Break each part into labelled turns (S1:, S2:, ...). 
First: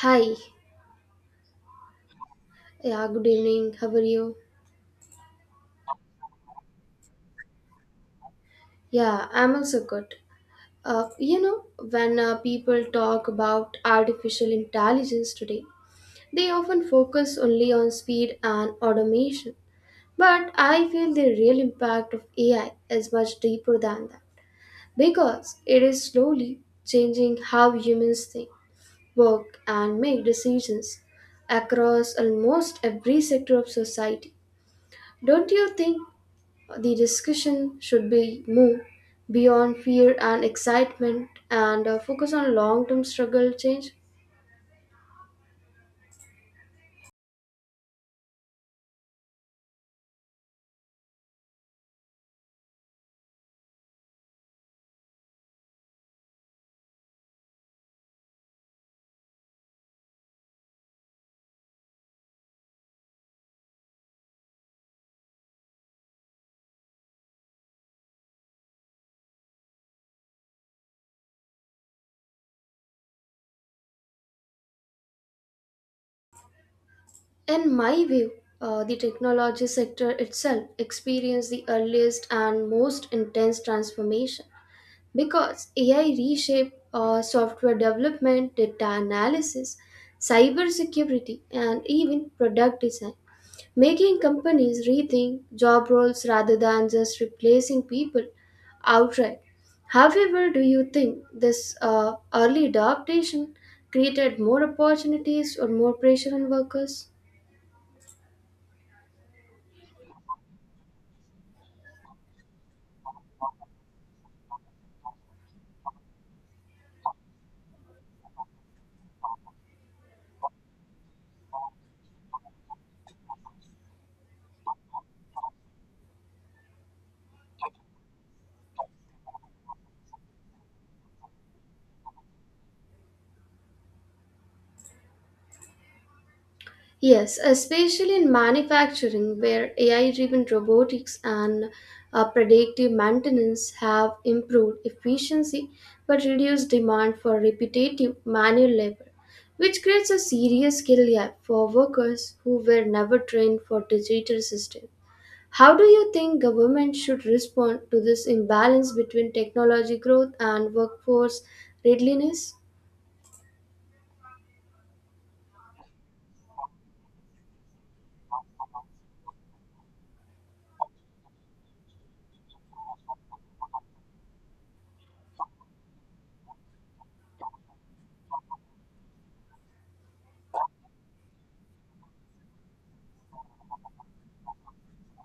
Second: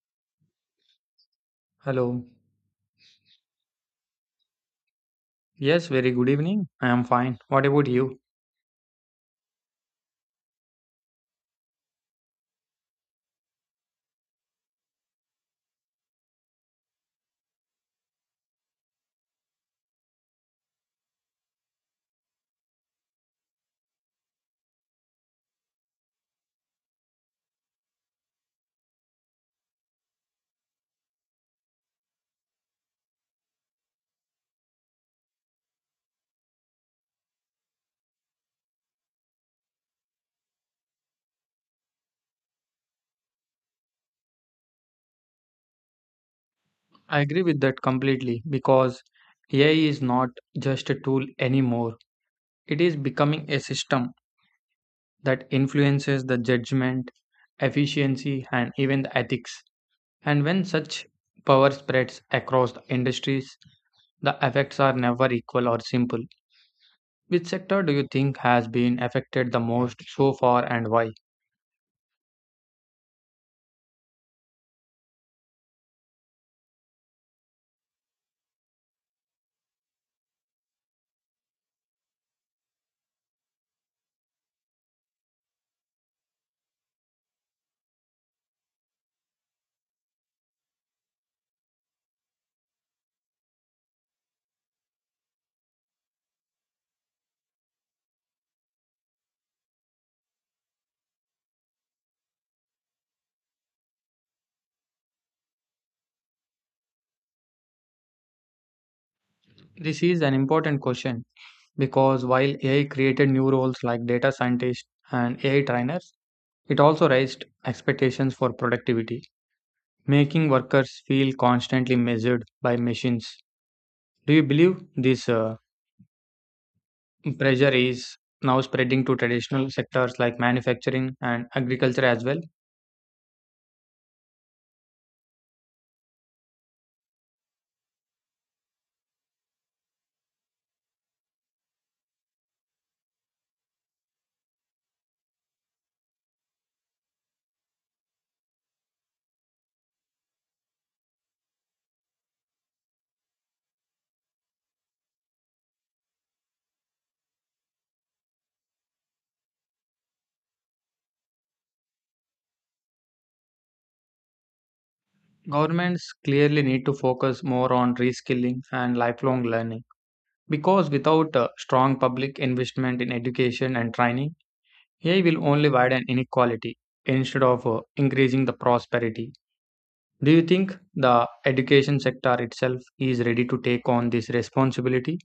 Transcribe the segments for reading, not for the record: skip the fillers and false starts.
S1: Hi.
S2: Hello.
S1: Yeah, good evening. How are you?
S2: Yes, very good evening. I am fine. What about you?
S1: Yeah, I'm also good. You know, when people talk about artificial intelligence today, they often focus only on speed and automation. But I feel the real impact of AI is much deeper than that because it is slowly changing how humans think, work, and make decisions across almost every sector of society. Don't you think the discussion should be move beyond fear and excitement and focus on long term struggle change.
S2: I agree with that completely because AI is not just a tool anymore. It is becoming a system that influences the judgment, efficiency, and even the ethics. And when such power spreads across the industries, the effects are never equal or simple. Which sector do you think has been affected the most so far and why?
S1: In my view, the technology sector itself experienced the earliest and most intense transformation because AI reshaped software development, data analysis, cybersecurity, and even product design, making companies rethink job roles rather than just replacing people outright. However, do you think this early adaptation created more opportunities or more pressure on workers?
S2: This is an important question because while AI created new roles like data scientists and AI trainers, it also raised expectations for productivity, making workers feel constantly measured by machines. Do you believe this pressure is now spreading to traditional sectors like manufacturing and agriculture as well?
S1: Yes, especially in manufacturing, where AI driven robotics and predictive maintenance have improved efficiency but reduced demand for repetitive manual labor, which creates a serious skill gap for workers who were never trained for digital systems. How do you think government should respond to this imbalance between technology growth and workforce readiness?
S2: Governments clearly need to focus more on reskilling and lifelong learning because without strong public investment in education and training, AI will only widen inequality instead of increasing the prosperity. Do you think the education sector itself is ready to take on this responsibility?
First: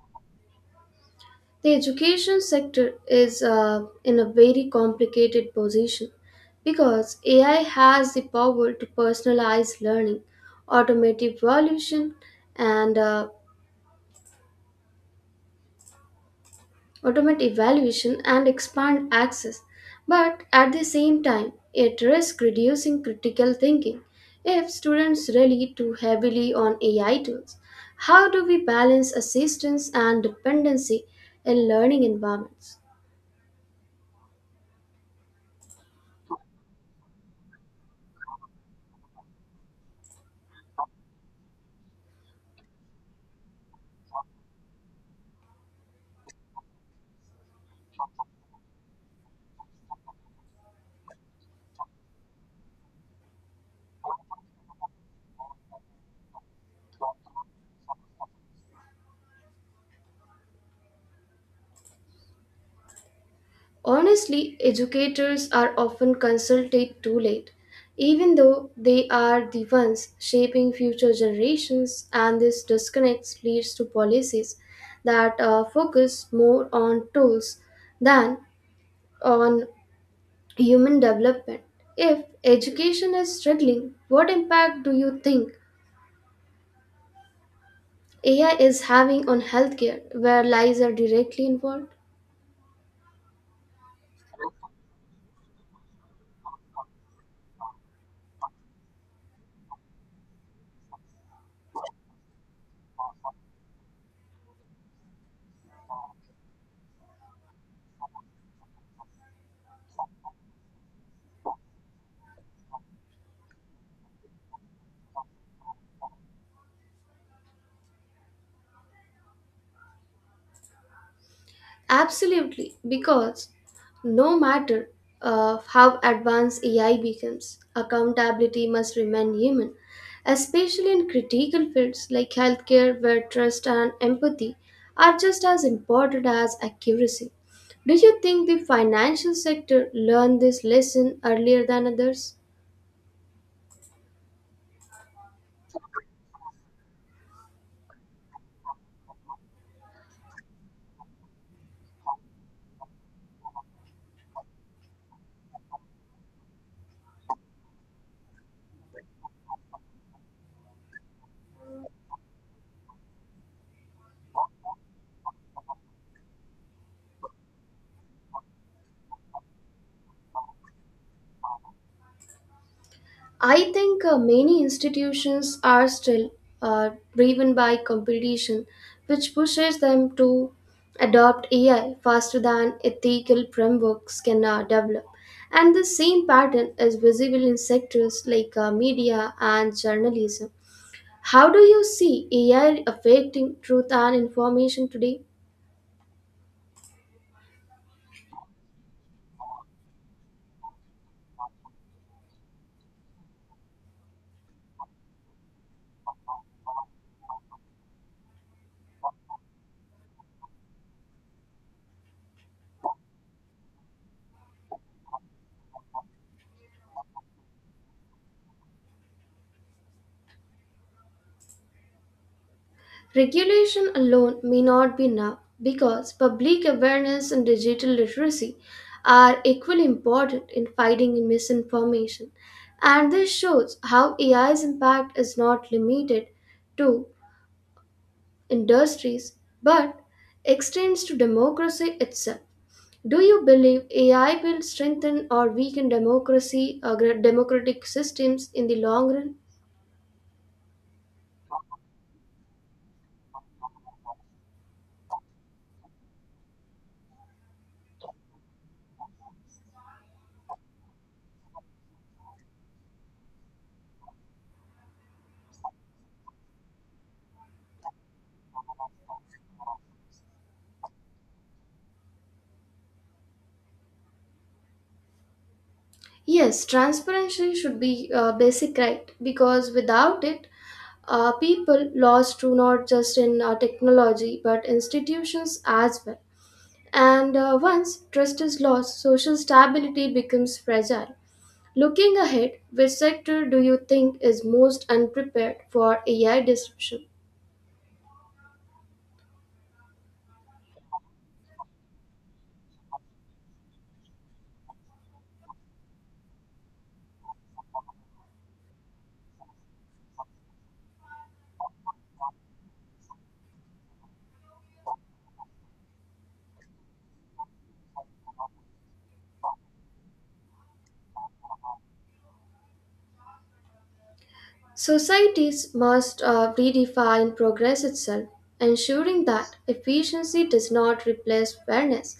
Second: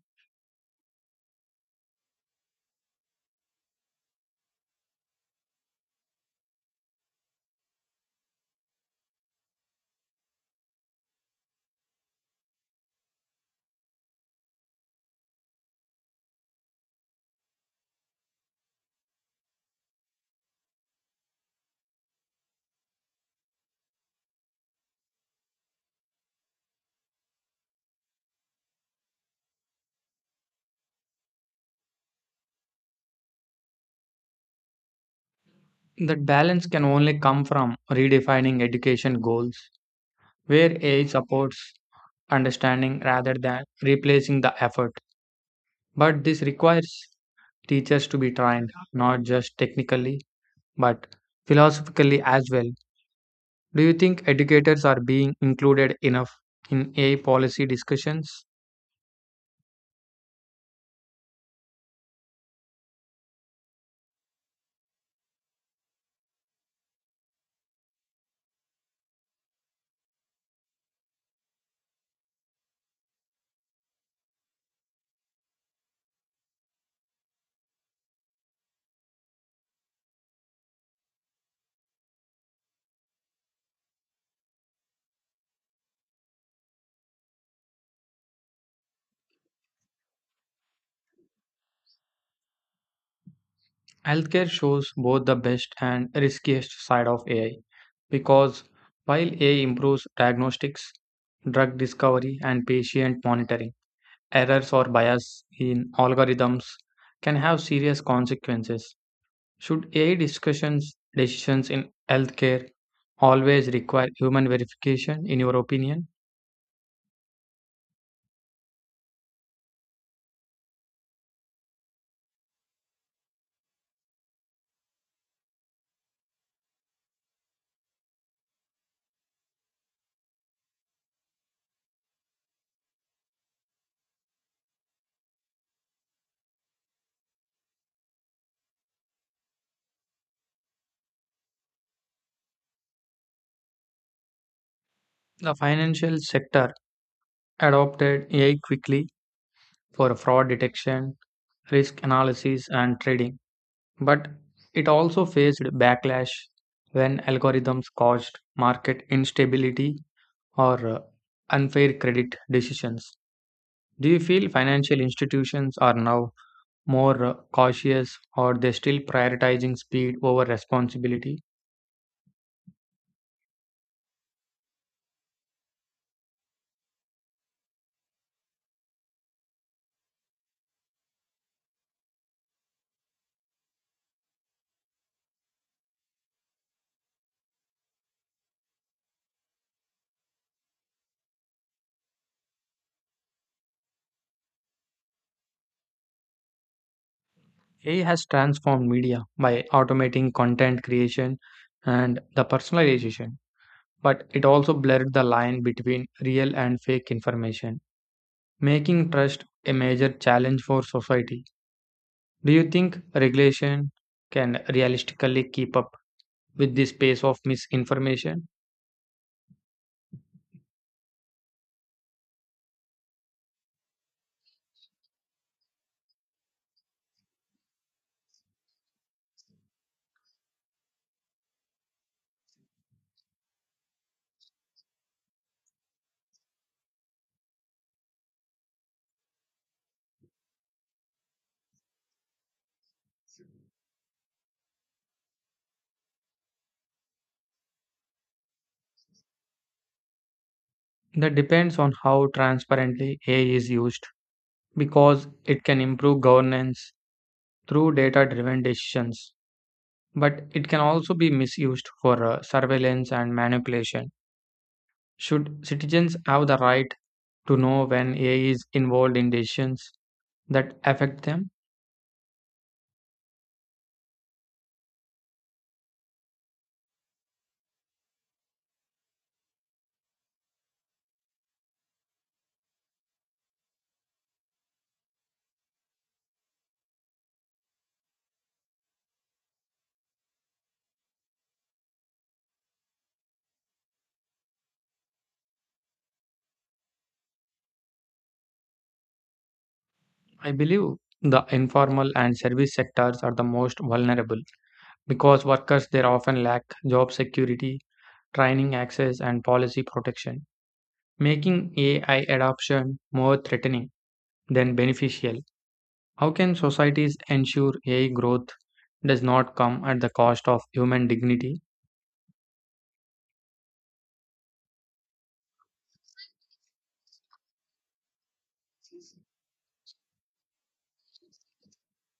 S1: The education sector is in a very complicated position because AI has the power to personalize learning, automate evaluation, and uh, and expand access. But at the same time, it risks reducing critical thinking if students rely too heavily on AI tools. How do we balance assistance and dependency in learning environments?
S2: That balance can only come from redefining education goals, where AI supports understanding rather than replacing the effort. But this requires teachers to be trained not just technically but philosophically as well. Do you think educators are being included enough in AI policy discussions?
S1: Honestly, educators are often consulted too late, even though they are the ones shaping future generations, and this disconnect leads to policies that focus more on tools than on human development. If education is struggling, what impact do you think AI is having on healthcare, where lies are directly involved?
S2: Healthcare shows both the best and riskiest side of AI because while AI improves diagnostics, drug discovery, and patient monitoring, errors or bias in algorithms can have serious consequences. Should AI discussions decisions in healthcare always require human verification, in your opinion?
S1: Absolutely, because no matter how advanced AI becomes, accountability must remain human, especially in critical fields like healthcare, where trust and empathy are just as important as accuracy. Do you think the financial sector learned this lesson earlier than others?
S2: The financial sector adopted AI quickly for fraud detection, risk analysis, and trading. But it also faced backlash when algorithms caused market instability or unfair credit decisions. Do you feel financial institutions are now more cautious or they still prioritizing speed over responsibility?
S1: I think many institutions are still uh, driven by competition, which pushes them to adopt AI faster than ethical frameworks can develop. And the same pattern is visible in sectors like media and journalism. How do you see AI affecting truth and information today?
S2: AI has transformed media by automating content creation and the personalization, but it also blurred the line between real and fake information, making trust a major challenge for society. Do you think regulation can realistically keep up with this pace of misinformation?
S1: Regulation alone may not be enough because public awareness and digital literacy are equally important in fighting misinformation. And this shows how AI's impact is not limited to industries but extends to democracy itself. Do you believe AI will strengthen or weaken democracy or democratic systems in the long run?
S2: That depends on how transparently AI is used because it can improve governance through data driven decisions, but it can also be misused for surveillance and manipulation. Should citizens have the right to know when AI is involved in decisions that affect them?
S1: Yes, transparency should be a basic right because without it, people lost to not just in technology but institutions as well. And once trust is lost, social stability becomes fragile. Looking ahead, which sector do you think is most unprepared for AI disruption?
S2: I believe the informal and service sectors are the most vulnerable because workers there often lack job security, training access, and policy protection, making AI adoption more threatening than beneficial. How can societies ensure AI growth does not come at the cost of human dignity?
S1: Societies must redefine progress itself, ensuring that efficiency does not replace fairness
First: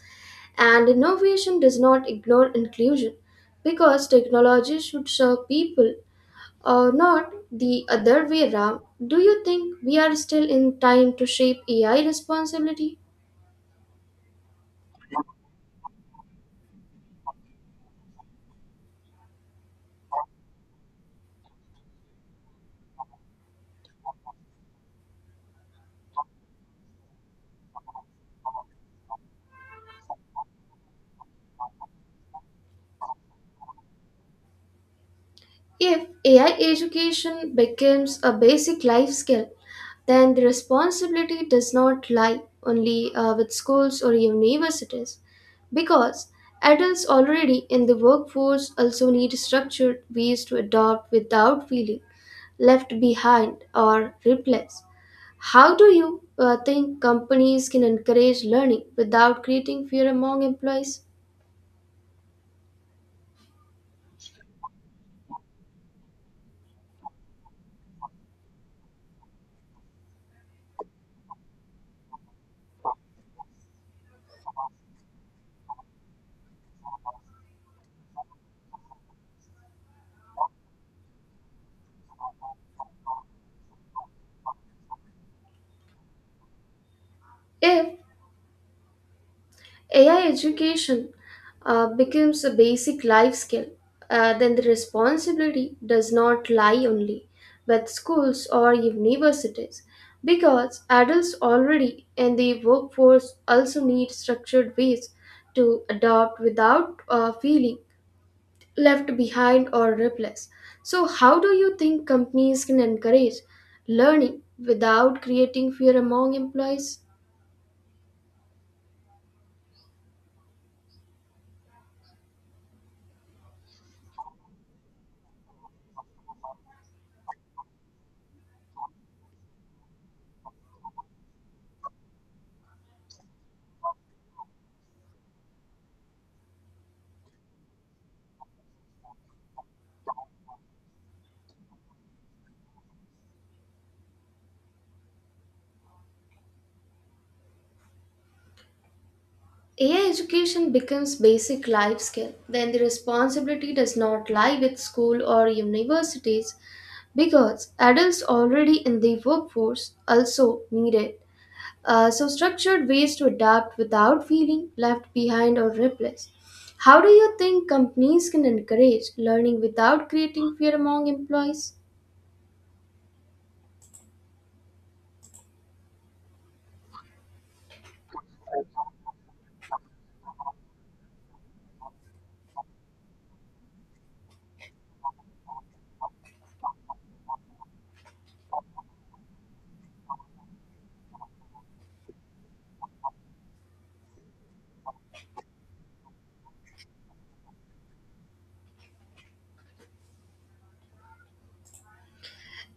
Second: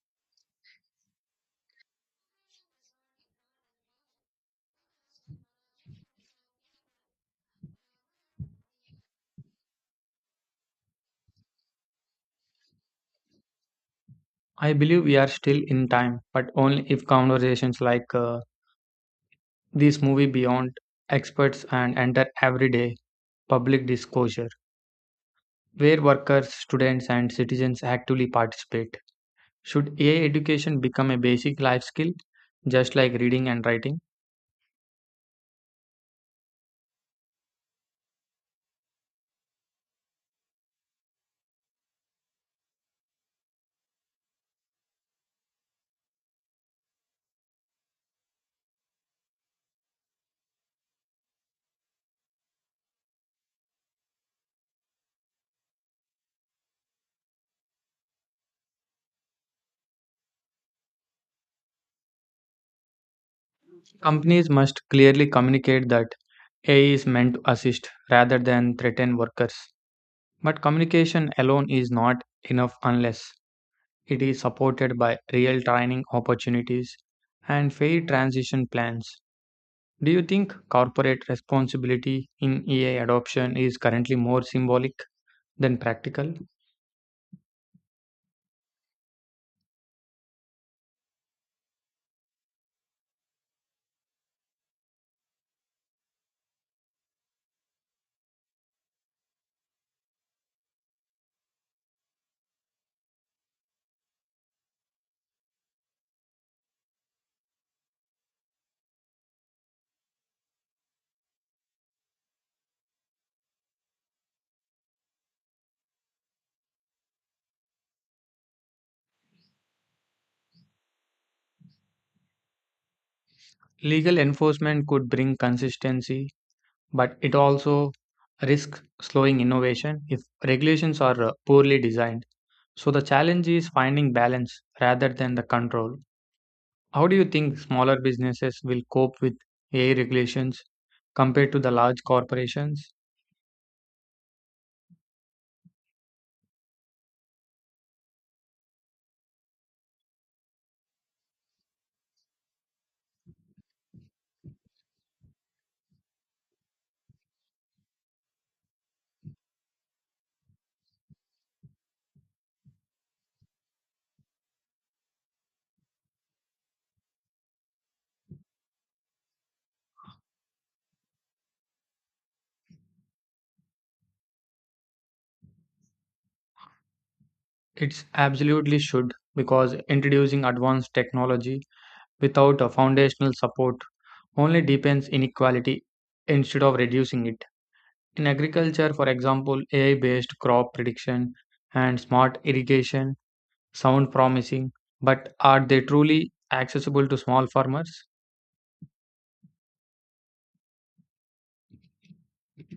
S1: and innovation does not ignore inclusion because technology should serve people or not the other way around. Do you think we are still in time to shape ai responsibility?
S2: I believe we are still in time, but only if conversations like this movie Beyond experts and enter everyday public disclosure, where workers, students, and citizens actively participate. Should AI education become a basic life skill, just like reading and writing?
S1: If AI education becomes a basic life skill, then the responsibility does not lie only with schools or universities because adults already in the workforce also need structured ways to adopt without feeling left behind or replaced. How do you think companies can encourage learning without creating fear among employees?
S2: Companies must clearly communicate that AI is meant to assist rather than threaten workers. But communication alone is not enough unless it is supported by real training opportunities and fair transition plans. Do you think corporate responsibility in AI adoption is currently more symbolic than practical?
S1: If AI education becomes a basic life skill, then the responsibility does not lie only with schools or universities because adults already in the workforce also need structured ways to adopt without feeling left behind or replaced. So, how do you think companies can encourage learning without creating fear among employees?
S2: Legal enforcement could bring consistency, but it also risks slowing innovation if regulations are poorly designed. So the challenge is finding balance rather than the control. How do you think smaller businesses will cope with AI regulations compared to the large corporations?
S1: AI education becomes basic life skill when the responsibility does not lie with school or universities because adults already in the workforce also need it. So structured ways to adapt without feeling left behind or replaced. How do you think companies can encourage learning without creating fear among employees?
S2: It's absolutely should because introducing advanced technology without a foundational support only deepens inequality instead of reducing it. In agriculture, for example, AI based crop prediction and smart irrigation sound promising, but are they truly accessible to small farmers?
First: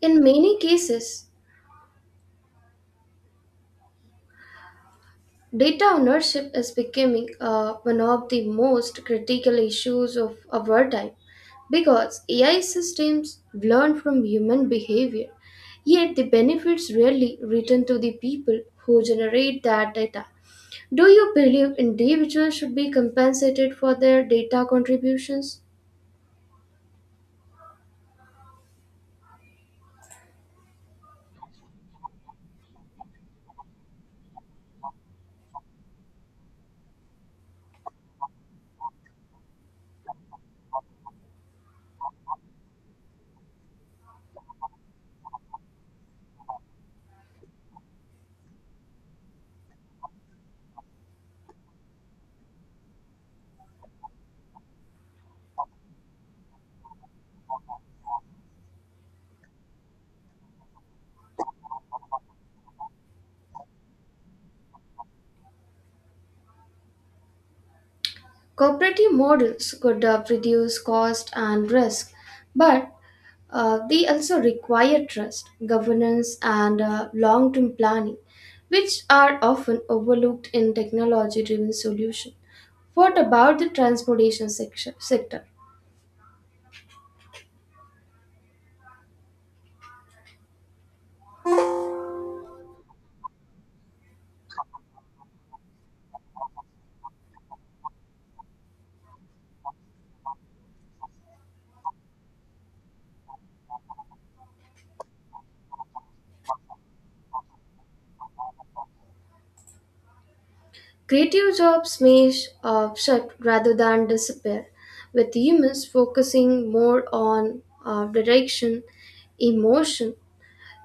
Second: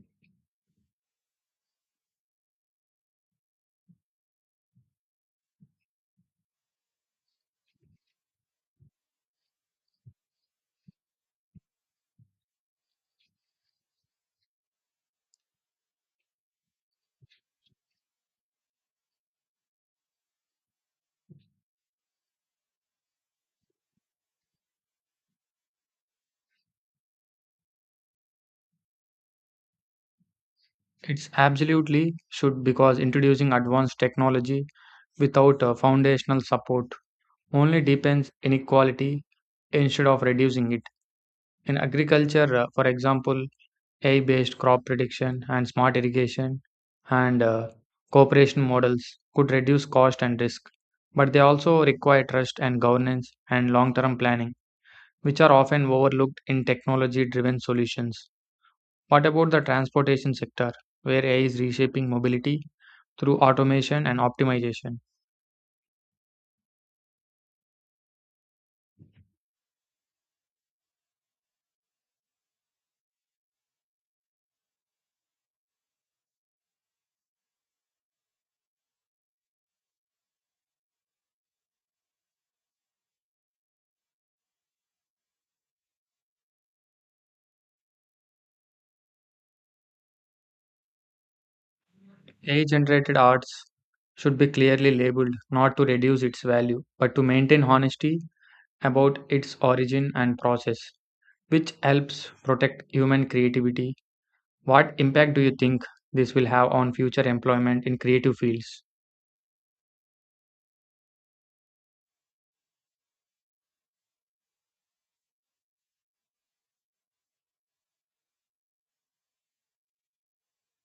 S1: In many cases, data ownership is becoming one of the most critical issues of our time because AI systems learn from human behavior, yet the benefits rarely return to the people who generate that data. Do you believe individuals should be compensated for their data contributions?
S2: It's absolutely should because introducing advanced technology without a foundational support only deepens inequality instead of reducing it. In agriculture, for example, AI based crop prediction and smart irrigation and cooperation models could reduce cost and risk, but they also require trust and governance and long term planning, which are often overlooked in technology driven solutions. What about the transportation sector, where AI is reshaping mobility through automation and optimization?
S1: Cooperative models could reduce cost and risk, but they also require trust, governance, and long term planning, which are often overlooked in technology driven solutions. What about the transportation sector?
S2: AI generated arts should be clearly labeled not to reduce its value, but to maintain honesty about its origin and process, which helps protect human creativity. What impact do you think this will have on future employment in creative fields?
S1: Creative jobs may shut rather than disappear, with humans focusing more on direction, emotion,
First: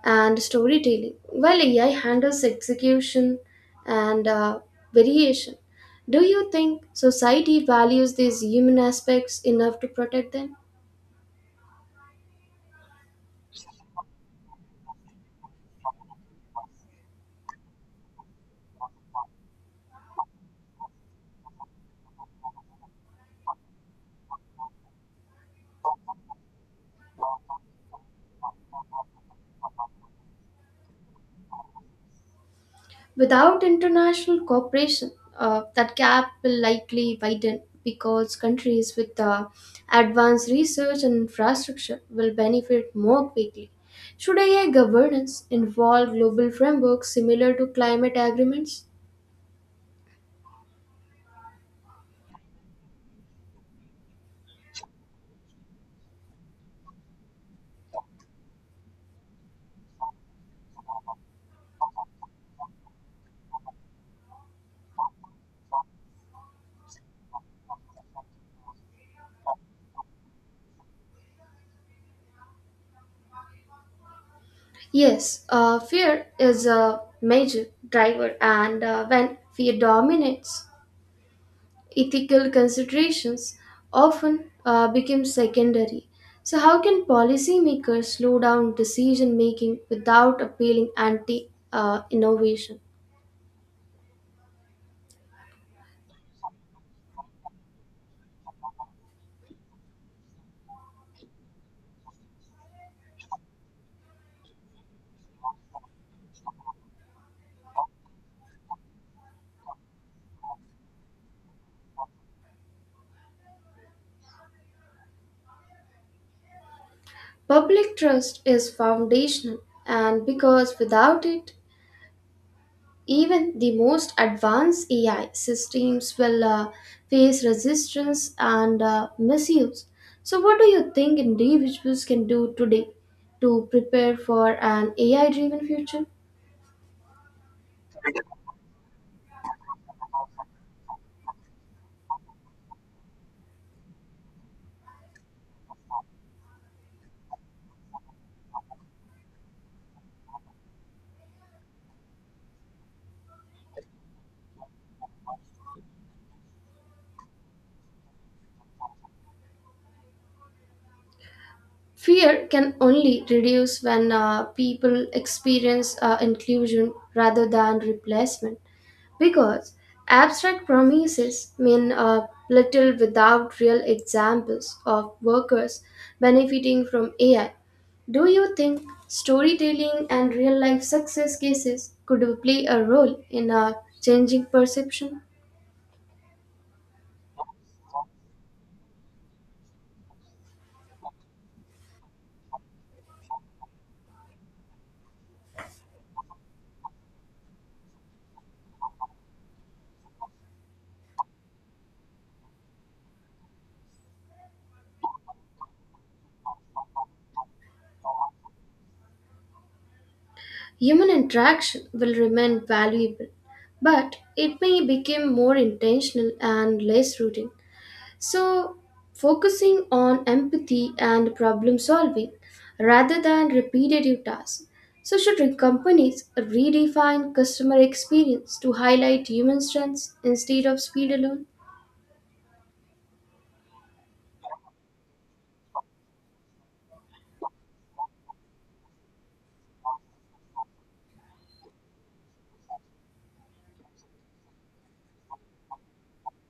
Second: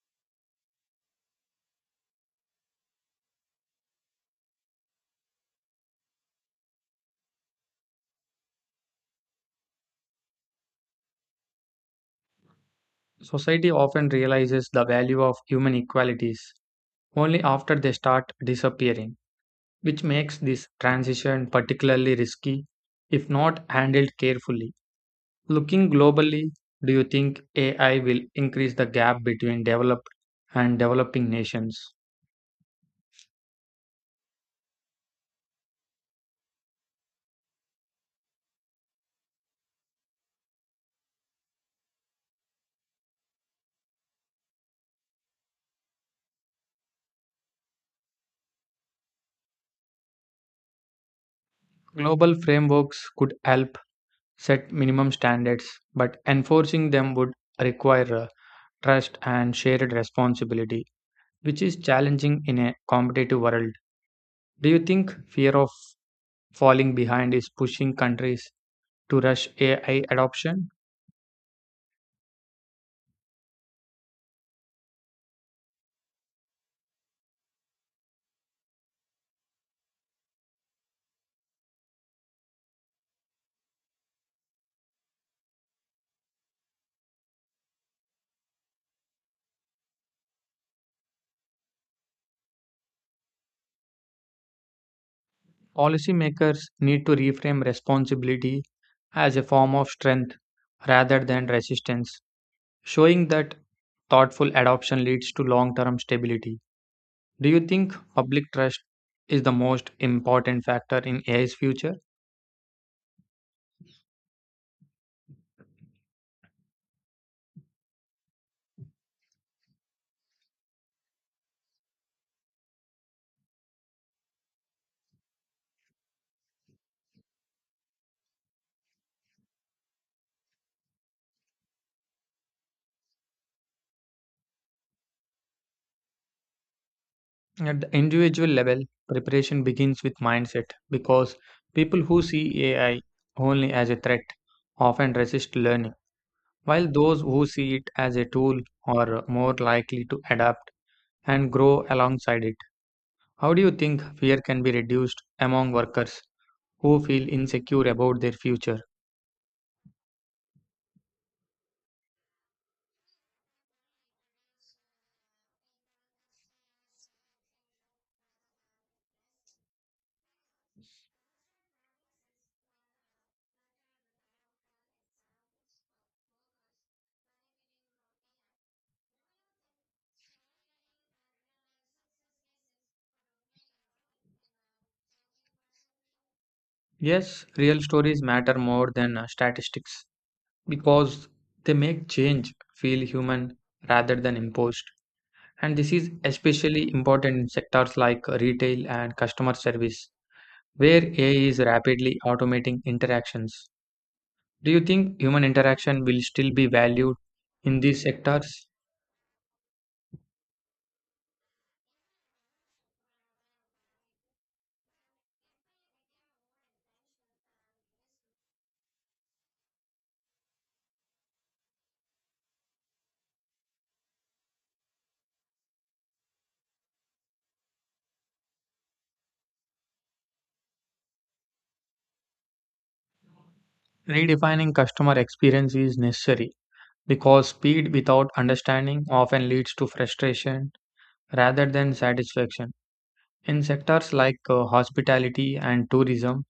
S1: and storytelling, while AI handles execution and variation. Do you think society values these human aspects enough to protect them?
S2: Society often realizes the value of human equalities only after they start disappearing, which makes this transition particularly risky if not handled carefully. Looking globally, do you think AI will increase the gap between developed and developing nations?
S1: Without international cooperation, that gap will likely widen because countries with advanced research and infrastructure will benefit more quickly. Should AI governance involve global frameworks similar to climate agreements?
S2: Global frameworks could help set minimum standards, but enforcing them would require trust and shared responsibility, which is challenging in a competitive world. Do you think fear of falling behind is pushing countries to rush AI adoption?
S1: Yes, fear is a major driver, and when fear dominates, ethical considerations often become secondary. So, how can policymakers slow down decision making without appealing anti innovation?
S2: Policymakers need to reframe responsibility as a form of strength rather than resistance, showing that thoughtful adoption leads to long term stability. Do you think public trust is the most important factor in AI's future?
S1: Public trust is foundational, and because without it, even the most advanced AI systems will face resistance and misuse. So, what do you think individuals can do today to prepare for an AI driven future?
S2: At the individual level, preparation begins with mindset because people who see AI only as a threat often resist learning, while those who see it as a tool are more likely to adapt and grow alongside it. How do you think fear can be reduced among workers who feel insecure about their future?
S1: Fear can only reduce when people experience inclusion rather than replacement. Because abstract promises mean little without real examples of workers benefiting from AI. Do you think storytelling and real life success cases could play a role in changing perception?
S2: Yes, real stories matter more than statistics because they make change feel human rather than imposed. And this is especially important in sectors like retail and customer service, where AI is rapidly automating interactions. Do you think human interaction will still be valued in these sectors?
S1: Human interaction will remain valuable, but it may become more intentional and less routine. So, focusing on empathy and problem solving rather than repetitive tasks. So, should companies redefine customer experience to highlight human strengths instead of speed alone?
S2: Redefining customer experience is necessary because speed without understanding often leads to frustration rather than satisfaction. In sectors like hospitality and tourism,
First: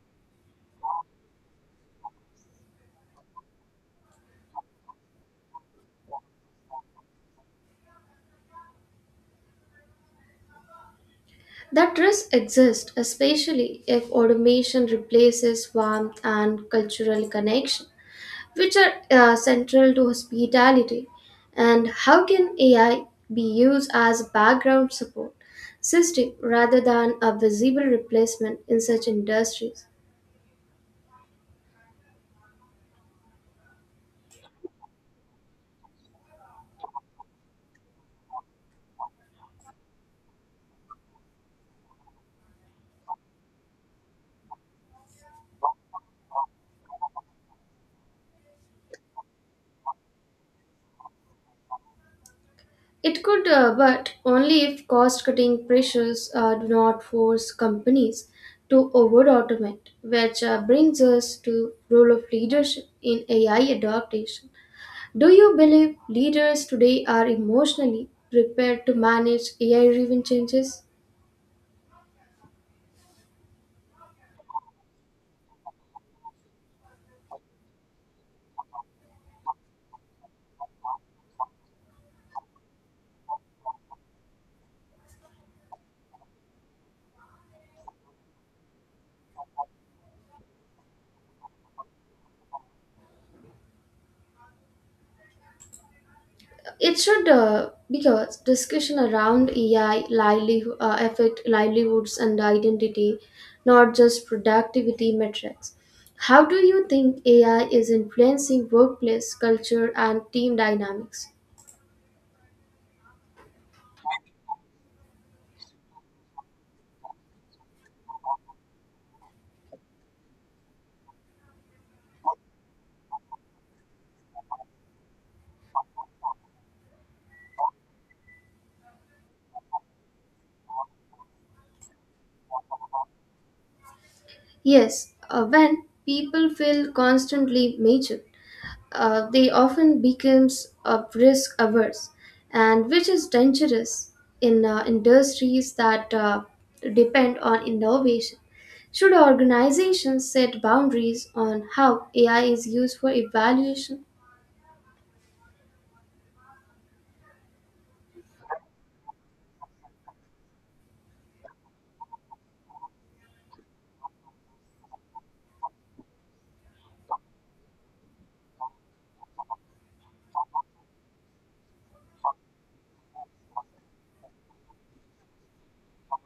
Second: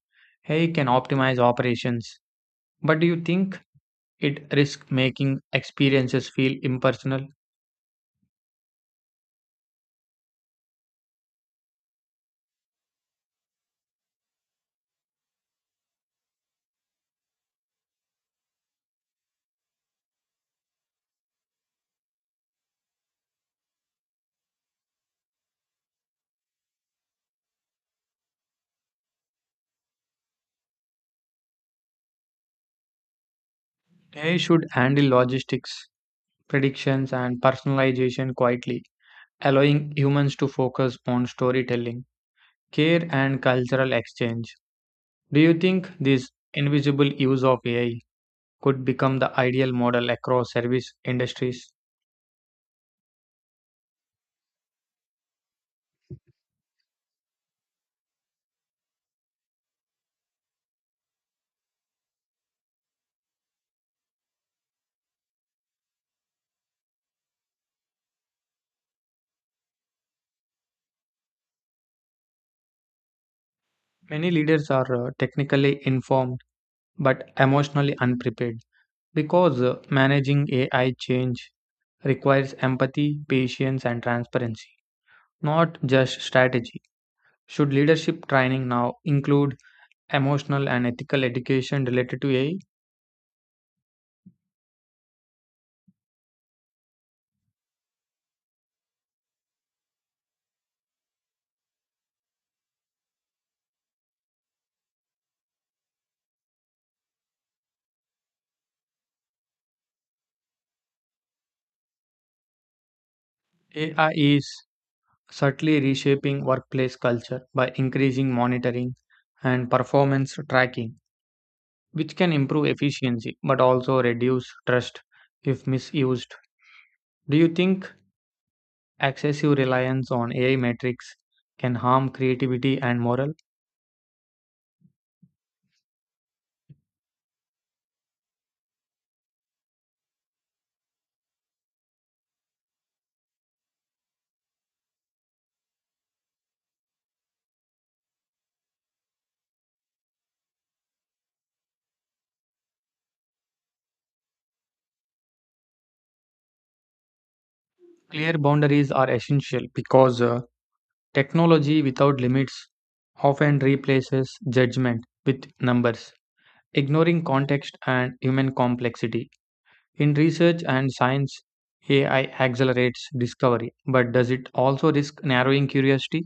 S2: AI can optimize operations, but do you think it risks making experiences feel impersonal?
S1: That risk exists, especially if automation replaces warmth and cultural connection, which are central to hospitality, and how can AI be used as a background support system rather than a visible replacement in such industries?
S2: AI should handle logistics, predictions, and personalization quietly, allowing humans to focus on storytelling, care, and cultural exchange. Do you think this invisible use of AI could become the ideal model across service industries?
S1: It could, but only if cost cutting pressures do not force companies to over automate, which brings us to role of leadership in AI adaptation. Do you believe leaders today are emotionally prepared to manage AI driven changes?
S2: Many leaders are technically informed but emotionally unprepared because managing AI change requires empathy, patience, and transparency, not just strategy. Should leadership training now include emotional and ethical education related to AI?
S1: It should because discussion around AI livelihood, uh, affect livelihoods and identity, not just productivity metrics. How do you think AI is influencing workplace culture and team dynamics?
S2: AI is subtly reshaping workplace culture by increasing monitoring and performance tracking, which can improve efficiency but also reduce trust if misused. Do you think excessive reliance on AI metrics can harm creativity and morale?
S1: Yes, when people feel constantly measured, they often becomes risk averse, and which is dangerous in industries that depend on innovation. Should organizations set boundaries on how AI is used for evaluation?
S2: Clear boundaries are essential because technology without limits often replaces judgment with numbers, ignoring context and human complexity. In research and science, AI accelerates discovery, but does it also risk narrowing curiosity?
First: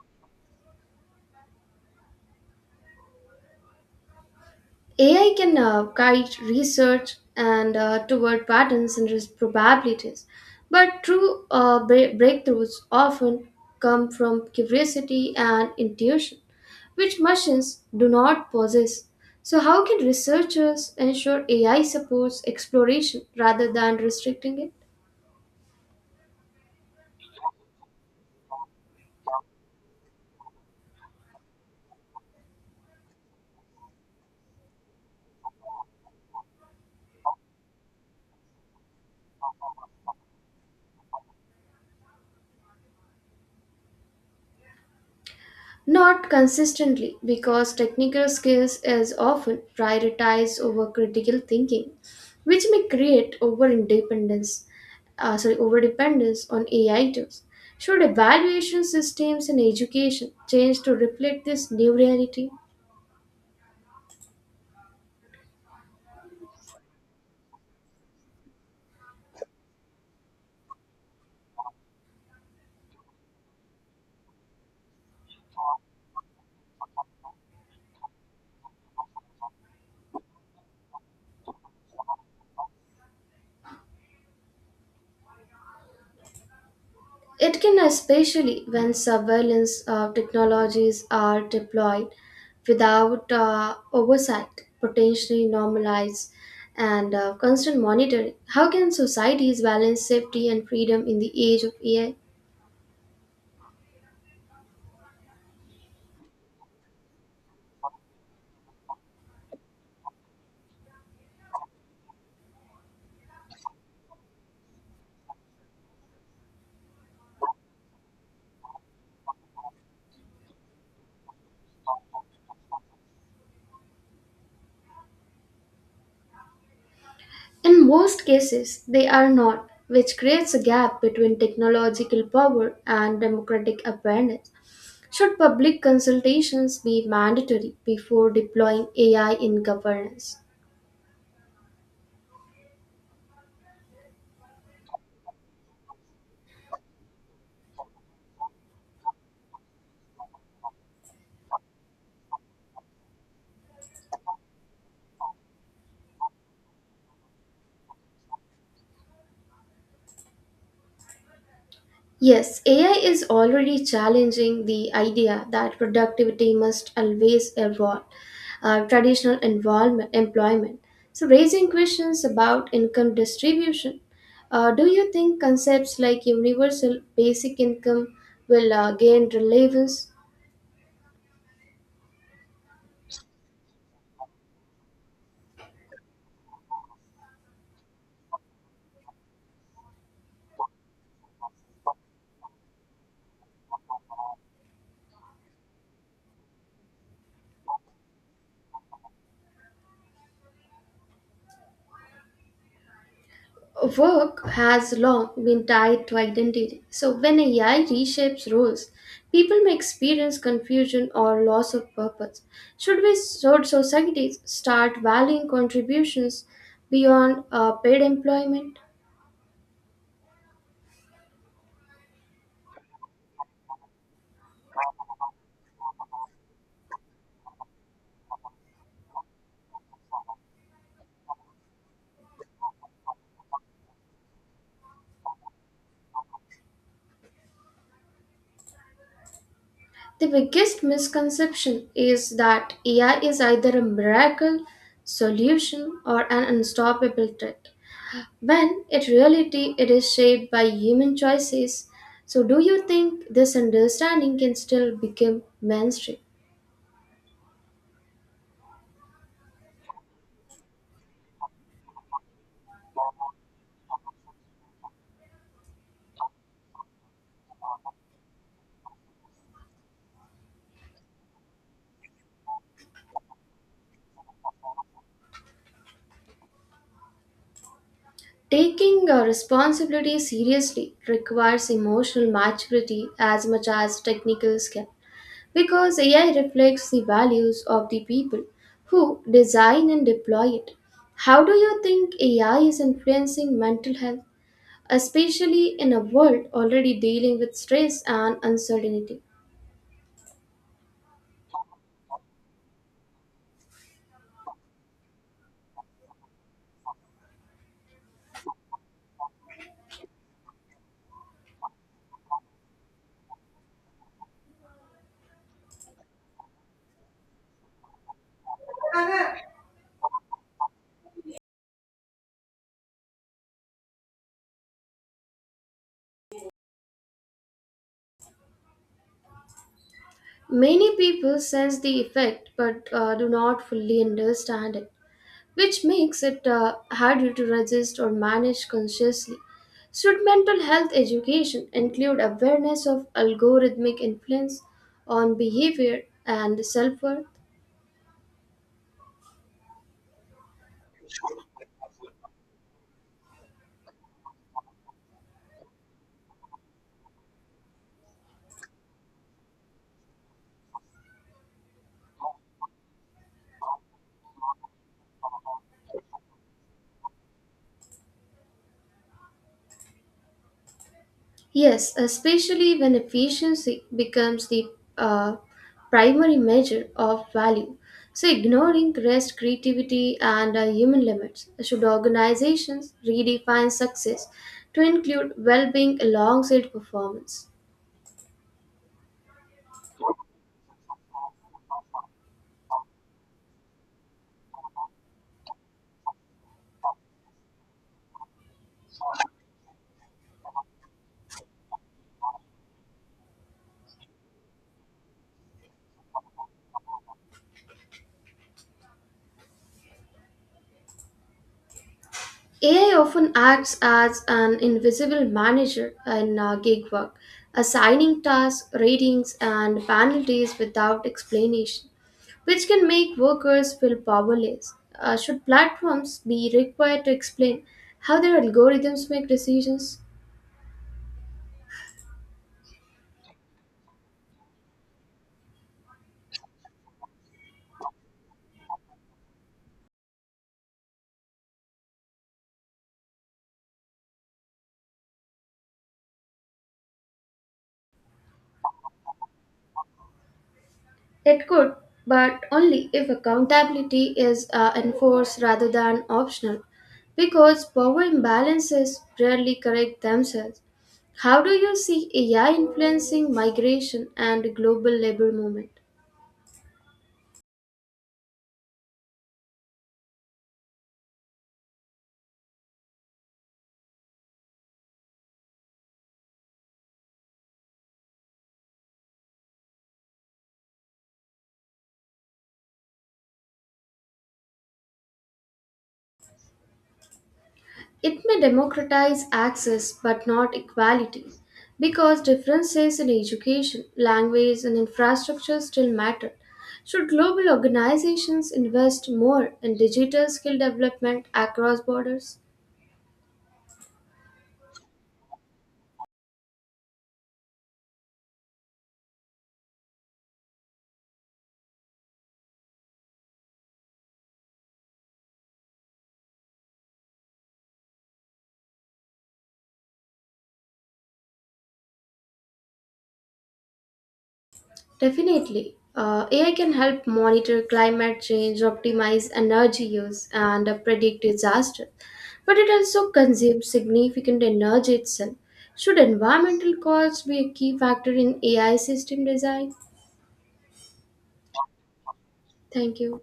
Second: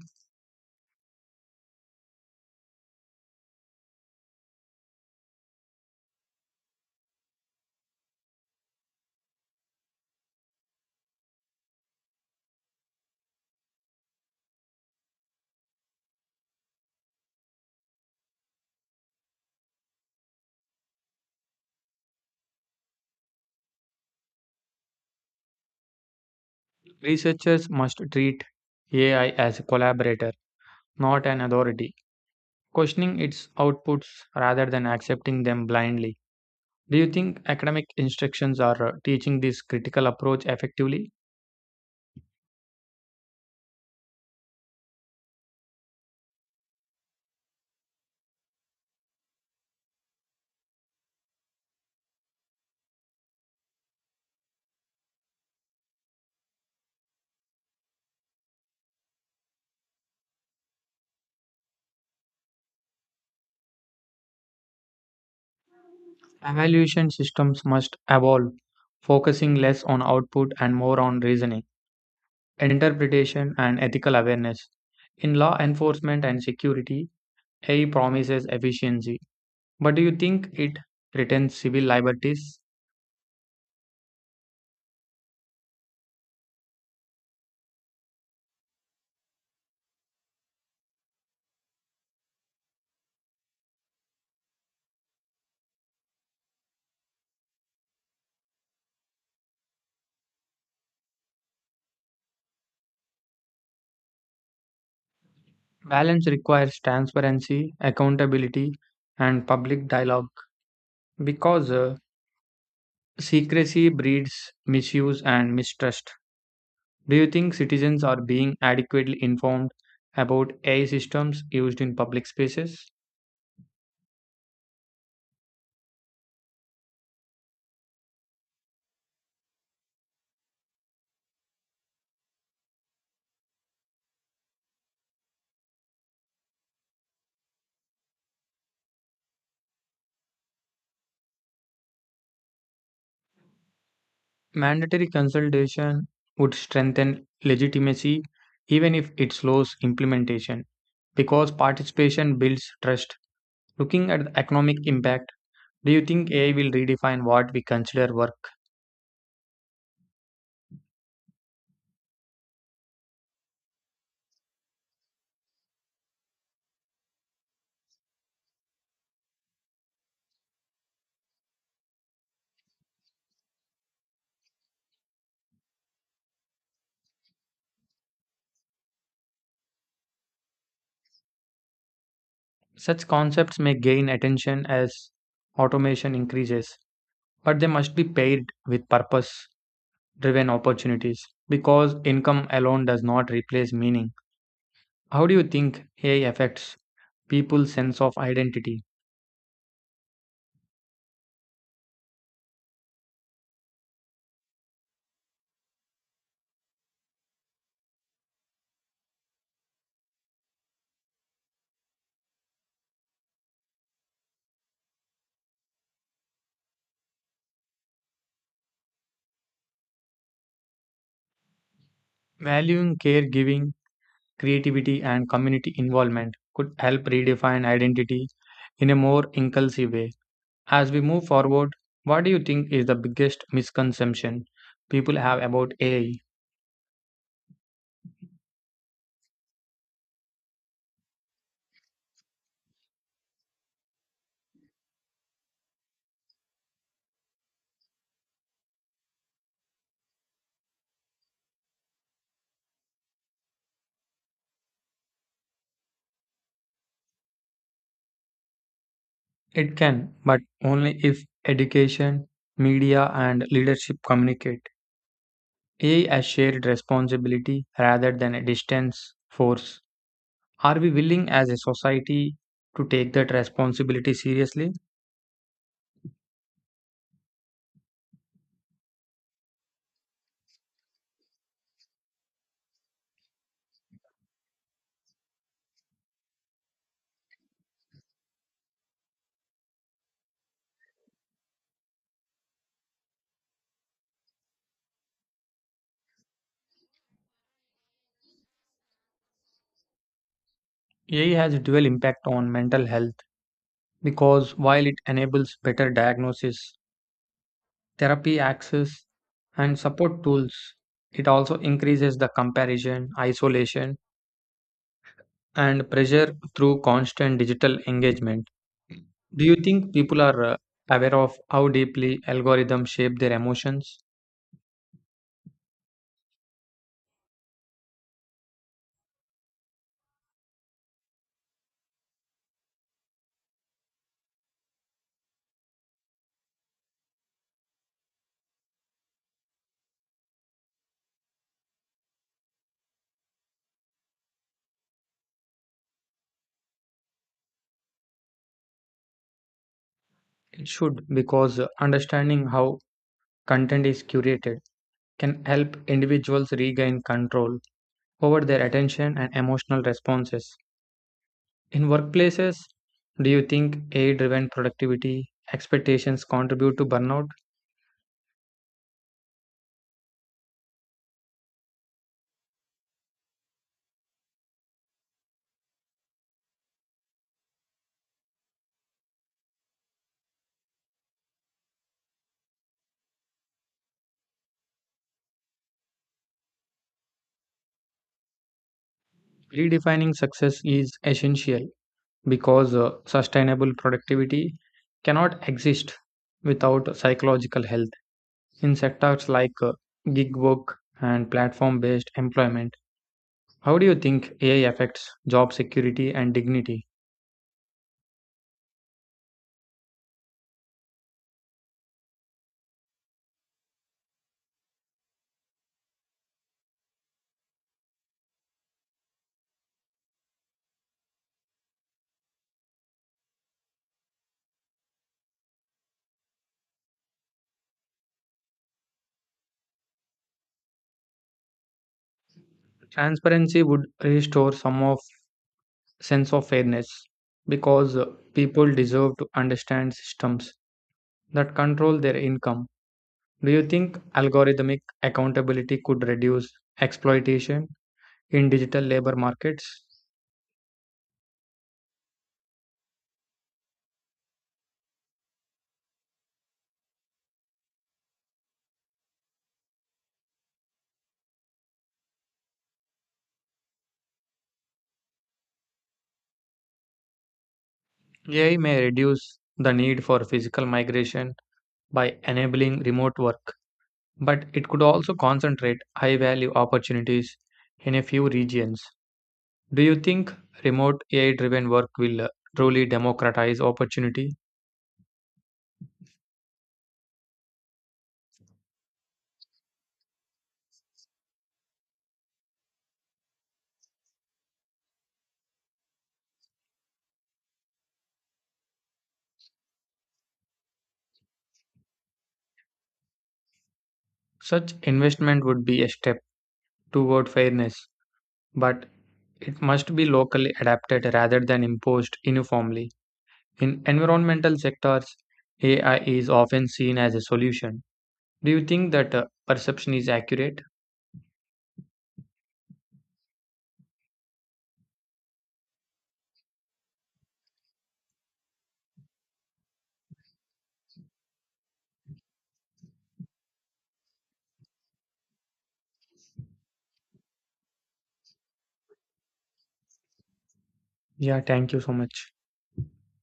S1: AI can guide research and toward patterns and risk probabilities, but true breakthroughs often come from curiosity and intuition, which machines do not possess. So, how can researchers ensure AI supports exploration rather than restricting it?
S2: Researchers must treat AI as a collaborator, not an authority, questioning its outputs rather than accepting them blindly. Do you think academic instructions are teaching this critical approach effectively?
S1: Not consistently, because technical skills is often prioritized over critical thinking, which may create over dependence on AI tools. Should evaluation systems in education change to reflect this new reality?
S2: Evaluation systems must evolve, focusing less on output and more on reasoning, interpretation, and ethical awareness. In law enforcement and security, AI promises efficiency, but do you think it threatens civil liberties?
S1: It can especially when surveillance technologies are deployed without oversight, potentially normalize and constant monitoring. How can societies balance safety and freedom in the age of AI?
S2: Balance requires transparency, accountability, and public dialogue because secrecy breeds misuse and mistrust. Do you think citizens are being adequately informed about AI systems used in public spaces?
S1: In most cases, they are not, which creates a gap between technological power and democratic awareness. Should public consultations be mandatory before deploying AI in governance?
S2: Mandatory consultation would strengthen legitimacy even if it slows implementation because participation builds trust. Looking at the economic impact, do you think AI will redefine what we consider work?
S1: Yes, AI is already challenging the idea that productivity must always evolve traditional involvement, employment. So, raising questions about income distribution. Do you think concepts like universal basic income will gain relevance?
S2: Such concepts may gain attention as automation increases, but they must be paired with purpose driven opportunities because income alone does not replace meaning. How do you think AI affects people's sense of identity?
S1: Work has long been tied to identity. So when AI reshapes roles, people may experience confusion or loss of purpose. Should societies start valuing contributions beyond paid employment?
S2: Valuing caregiving, creativity, and community involvement could help redefine identity in a more inclusive way. As we move forward, what do you think is the biggest misconception people have about AI?
S1: The biggest misconception is that AI is either a miracle solution or an unstoppable threat, when in reality it is shaped by human choices. So, do you think this understanding can still become mainstream?
S2: It can, but only if education, media, and leadership communicate. AI as shared responsibility rather than a distance force. Are we willing as a society to take that responsibility seriously?
S1: Taking a responsibility seriously requires emotional maturity as much as technical skill because AI reflects the values of the people who design and deploy it. How do you think AI is influencing mental health, especially in a world already dealing with stress and uncertainty?
S2: AI has a dual impact on mental health because while it enables better diagnosis, therapy access, and support tools, it also increases the comparison, isolation, and pressure through constant digital engagement. Do you think people are aware of how deeply algorithms shape their emotions?
S1: Many people sense the effect but do not fully understand it, which makes it harder to resist or manage consciously. Should mental health education include awareness of algorithmic influence on behavior and self worth?
S2: It should, because understanding how content is curated can help individuals regain control over their attention and emotional responses. In workplaces, do you think AI driven productivity expectations contribute to burnout?
S1: Yes, especially when efficiency becomes the uh, primary measure of value. So, ignoring rest, creativity, and human limits, should organizations redefine success to include well being alongside performance?
S2: Redefining success is essential because sustainable productivity cannot exist without psychological health. In sectors like gig work and platform based employment. How do you think AI affects job security and dignity?
S1: AI often acts as an invisible manager in gig work, assigning tasks, ratings, and penalties without explanation, which can make workers feel powerless. Should platforms be required to explain how their algorithms make decisions?
S2: Transparency would restore some of sense of fairness because people deserve to understand systems that control their income. Do you think algorithmic accountability could reduce exploitation in digital labor markets?
S1: It could, but only if accountability is enforced rather than optional, because power imbalances rarely correct themselves. How do you see AI influencing migration and global labor movement?
S2: AI may reduce the need for physical migration by enabling remote work, but it could also concentrate high value opportunities in a few regions. Do you think remote AI driven work will truly democratize opportunity?
S1: It may democratize access but not equality, because differences in education, language, and infrastructure still matter. Should global organizations invest more in digital skill development across borders?
S2: Such investment would be a step toward fairness, but it must be locally adapted rather than imposed uniformly. In environmental sectors, AI is often seen as a solution. Do you think that perception is accurate?
S1: Definitely. AI can help monitor climate change, optimize energy use, and predict disaster. But it also consumes significant energy itself. Should environmental costs be a key factor in AI system design?
S2: Yeah, thank you so much.
S1: Thank you.